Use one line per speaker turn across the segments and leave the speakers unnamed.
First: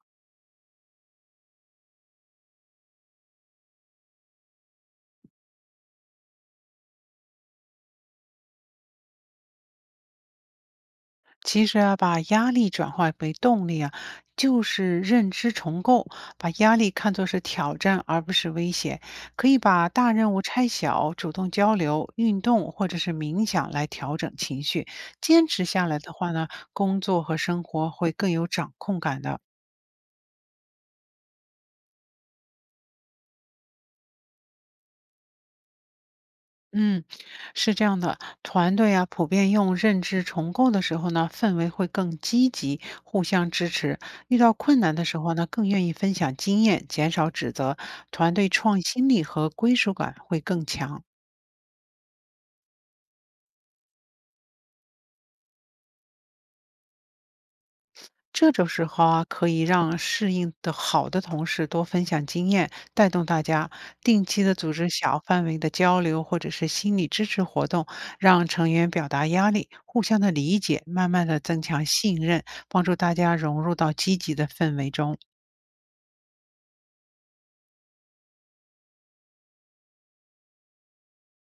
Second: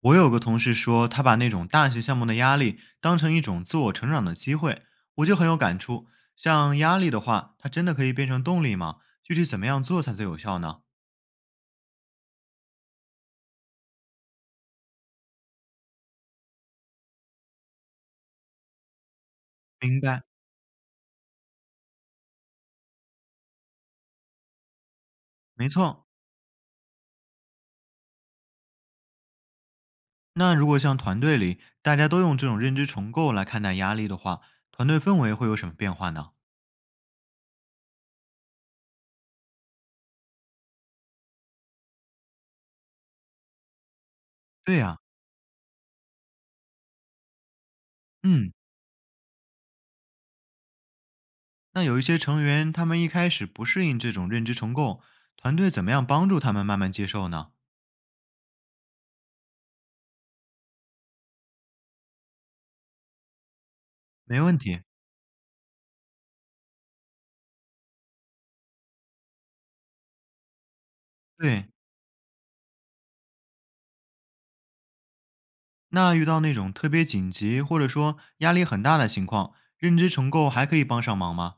我有个同事说，他把那种大学项目的压力当成一种自我成长的机会，我就很有感触。像压力的话，它真的可以变成动力吗？具体怎么样做才最有效呢？
其实啊，把压力转化为动力啊，就是认知重构，把压力看作是挑战而不是威胁。可以把
明
大
白，
任务拆小，主动交流、运动或者是冥想来调整情绪。坚持
没
下来
错。
的话呢，工作和生活会更有掌控感的。
那如果像团队里大家都用这种认知重构来看待压力的话，团队氛围会有什么变化呢？
嗯，是这样的，团队啊，普遍用认知重构的时候呢，氛围会更积极，互相支持；遇到
对
困难
呀、
的时候呢，更愿意分享经验，减少指责，团队
嗯，
创新力和归属感会更强。
那有一些成员他们一开始不适应这种认知重构，团队怎么样帮助他们慢慢接受呢？
这种时候啊，可以让适应的好的同事多分享经验，带动大家定
没
期的
问
组
题，
织小范围的交流或者是心理支持活动，让成员表达压力，互相的理解，慢慢的增
对，
强信任，帮助大家融入到积极的氛围中。
那遇到那种特别紧急或者说压力很大的情况，认知重构还可以帮上忙吗？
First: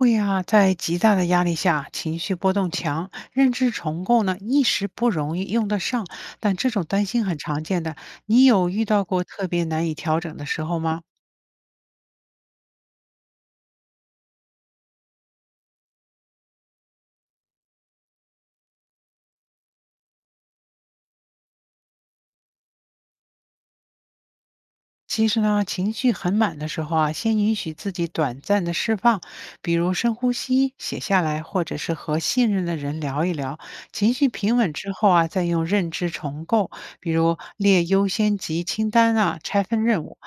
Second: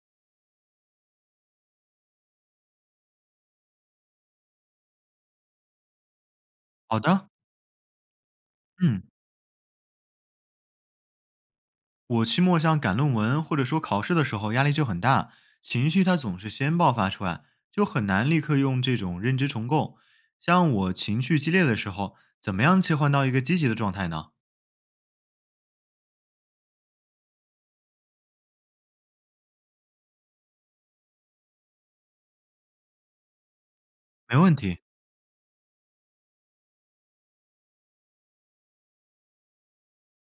会啊，在极大的压力下，情绪波动强，认知重构呢一时不容易用得上，但这种
好
担心
的，
很常见的。你有遇
嗯，
到过特别难以调整的时候吗？
我期末像赶论文或者说考试的时候，压力就很大，情绪它总是先爆发出来，就很难立刻用这种认知重构。像我情绪激烈的时候，怎么样切换到一个积极的状态呢？
其实呢，情绪很满的时候啊，先允许自己短暂的释放，比如深呼吸、写下来，或者是和信任的人聊一聊。情绪
没问
平稳
题。
之后啊，再用认知重构，比如列优先级清单啊，拆分任务，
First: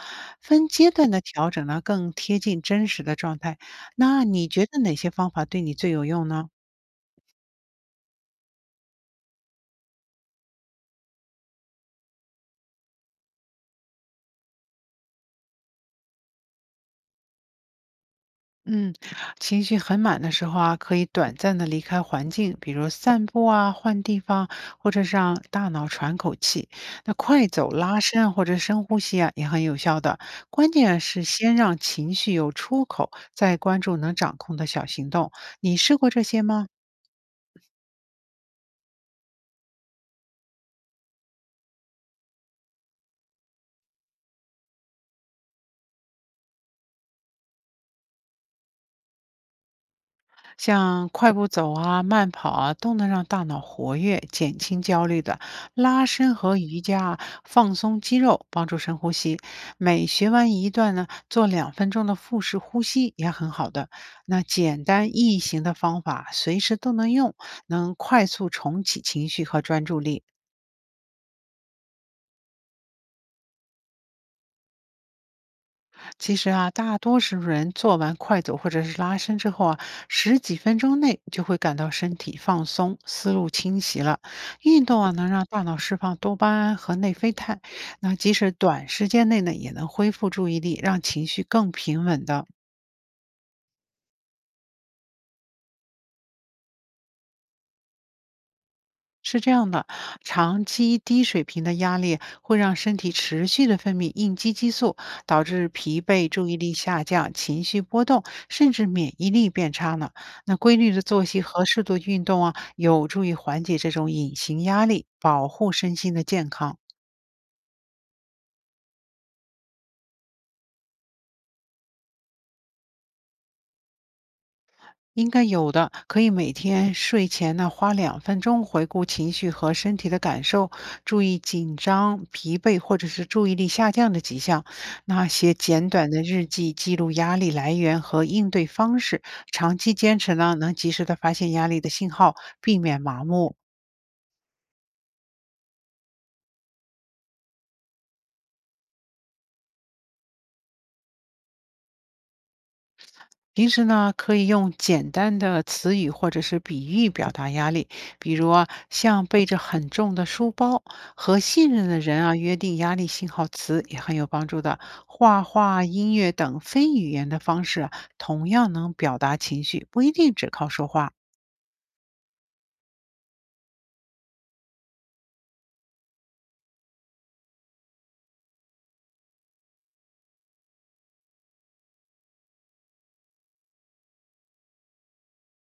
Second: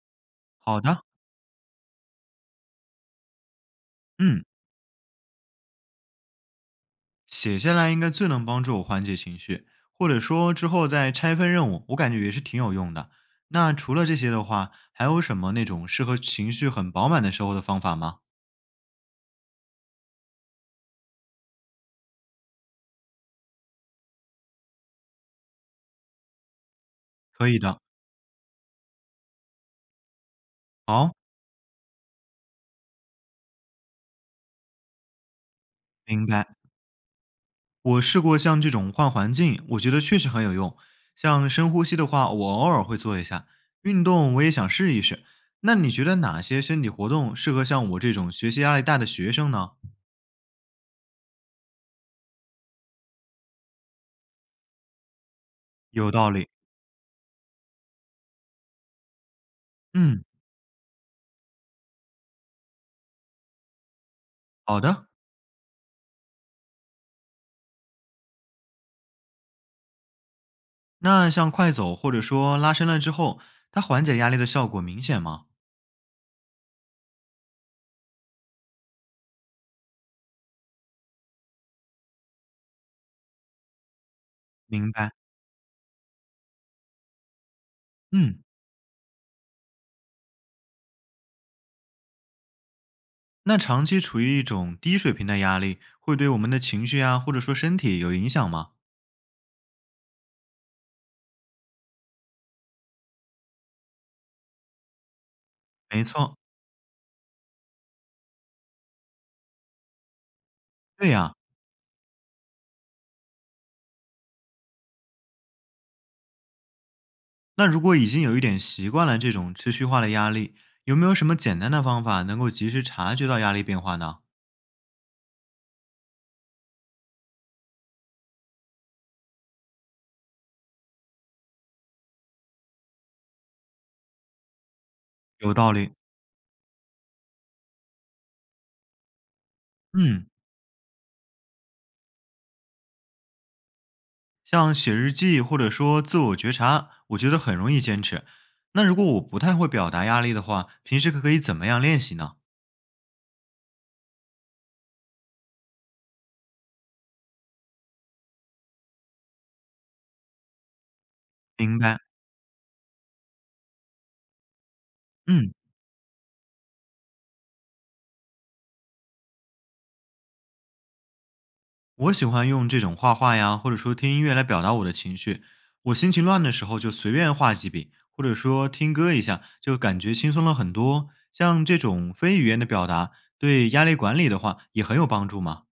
分
好
阶
的，
段的调整呢，更贴近真实的状态。那
嗯。
你觉得哪些方法对你最有用呢？
写下来应该最能帮助我缓解情绪，或者说之后再拆分任务，我感觉也是挺有用的。那除了这些的话，还有什么那种适合情绪很饱满的时候的方法吗？
嗯，情绪很满的时候啊，可以短暂的离开环境，比如散步啊、换地方，或者是让大脑喘口气。那快
可以
走、
的，
拉伸啊或者深呼吸啊，也很有效的。关键
好，
是先让情绪有出口，再关注能掌控的小行动。你试过这
明
些
白。
吗？
我试过像这种换环境，我觉得确实很有用。像深呼吸的话，我偶尔会做一下，运动我也想试一试。那你觉得哪些身体活动适合像我这种学习压力大的学生呢？
像快步走啊、慢跑啊，都能让大脑活跃，减轻焦虑的。拉
有道
伸
理。
和瑜伽啊放松肌肉，帮助深呼吸。每
嗯，
学完一段呢，做两分钟的腹式呼吸也很好的。那
好
简
的。
单易行的方法，随时都能用，能快速重启情绪和专注力。
那像快走或者说拉伸了之后，它缓解压力的效果明显吗？
其实啊，大多数人做完快走或者是拉伸之后啊，十几分钟内就会感到身体放松、思路清晰了。运
明
动啊，
白。
能让大脑释放多巴胺和内啡肽，那即
嗯，
使短时间内呢，也能恢复注意力，让情绪更平稳的。
那长期处于一种低水平的压力，会对我们的情绪啊，或者说身体有影响吗？
是这样的，长期低水平的压力会让身体持续的分泌应激激素，导致疲
没
惫、
错，
注意力下降、情绪波动，甚至免疫力变差呢。那规律的
对
作
呀、
息和适度运动啊，有助于缓解这种隐形压力，保护身心的健康。
那如果已经有一点习惯了这种持续化的压力，有没有什么简单的方法能够及时察觉到压力变化呢？
应该有的，可以每天睡前呢花两分钟回顾情绪和身体的感受，注意紧张、疲惫或者是注意力下降的迹象。那
有
些
道
简
理。
短的日记，记录压力来源和应对方式。长期坚
嗯，
持呢，能及时的发现压力的信号，避免麻木。
像写日记或者说自我觉察，我觉得很容易坚持。那如果我不太会表达压力的话，平时可以怎么样练习呢？
平时呢，可以用简单的词语或者是比喻表达压力，比如啊，像背着很重的书包，和信
明
任
白。
的人啊约定压力信号词也很有帮助的。画
嗯，
画、音乐等非语言的方式啊同样能表达情绪，不一定只靠说话。
我喜欢用这种画画呀，或者说听音乐来表达我的情绪。我心情乱的时候就随便画几笔，或者说听歌一下，就感觉轻松了很多。像这种非语言的表达，对压力管理的话也很有帮助嘛。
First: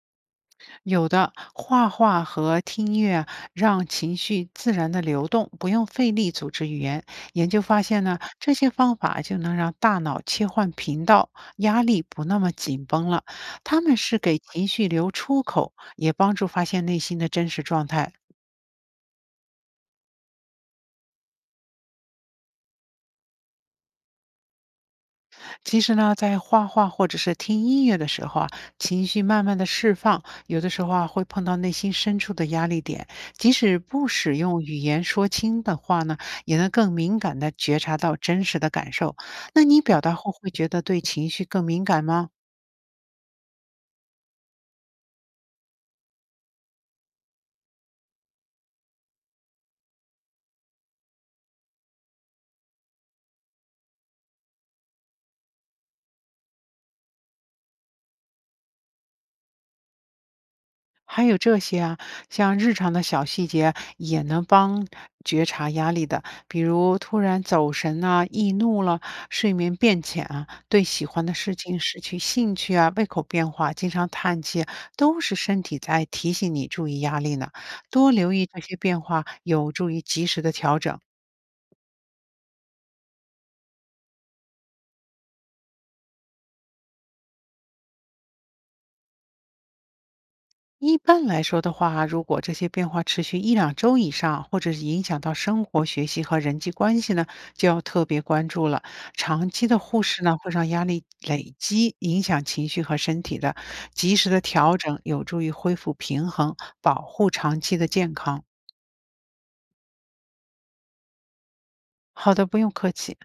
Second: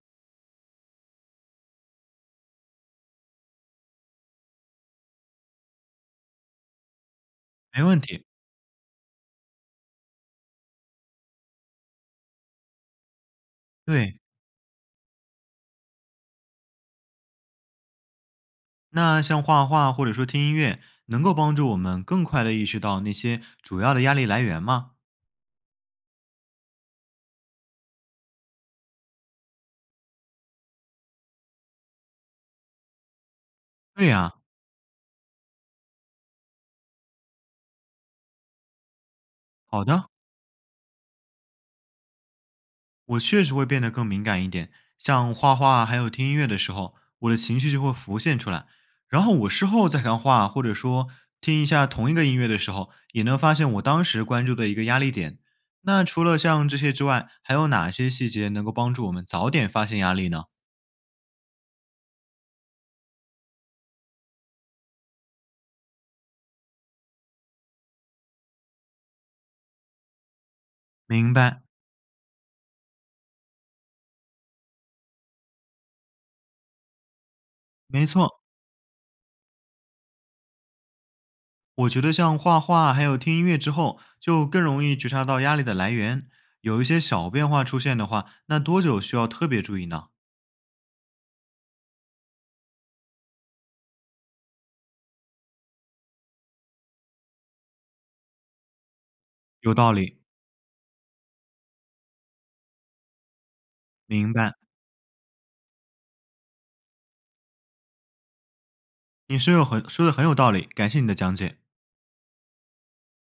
有的画画和听音乐让情绪自然的流动，不用费力组织语言。研究发
没问
现呢，
题。
这些方法就能让大脑切换频道，压力不那么紧绷了。他们是
对，
给情绪留出口，也帮助发现内心的真实状态。
那像画画或者说听音乐，能够帮助我们更快的意识到那些主要的压力来源吗？
其实呢，在画画或者是听音乐的时候啊，情绪慢慢的释放，有的时候啊会碰到内心深处的压力点，即使
对
不
呀、
使用语言说清的话呢，也能更敏感的觉察到真实的感受。那你
好
表
的。
达后会觉得对情绪更敏感吗？
我确实会变得更敏感一点，像画画还有听音乐的时候，我的情绪就会浮现出来。然后我事后再看画，或者说听一下同一个音乐的时候，也能发现我当时关注的一个压力点。那除了像这些之外，还有哪些细节能够帮助我们早点发现压力呢？
还有这些啊，像日常的小细节也能帮觉察压力的，比如突然走神啊、易怒了、睡眠变浅啊、对喜欢的
明
事
白，
情失去兴趣啊、胃口变化、经常叹气，都是身体在提醒你注意压力呢。
没
多留
错。
意这些变化，有助于及时的调整。
我觉得像画画还有听音乐之后，就更容易觉察到压力的来源。有一些小变化出现的话，那多久需要特别注意呢？
一般来说的话，如果这些变化持续1到2周以上，或者是影响到生活、学习和人际关系呢，就要特别关注了。长期
有
的
道
忽
理，
视呢，会让压力累积，影响情绪和身体的。及时
明
的
白。
调整有助于恢复平衡，保护长期的健康。
你说有很说的很有道理，感谢你的讲解。
好的，不用客气。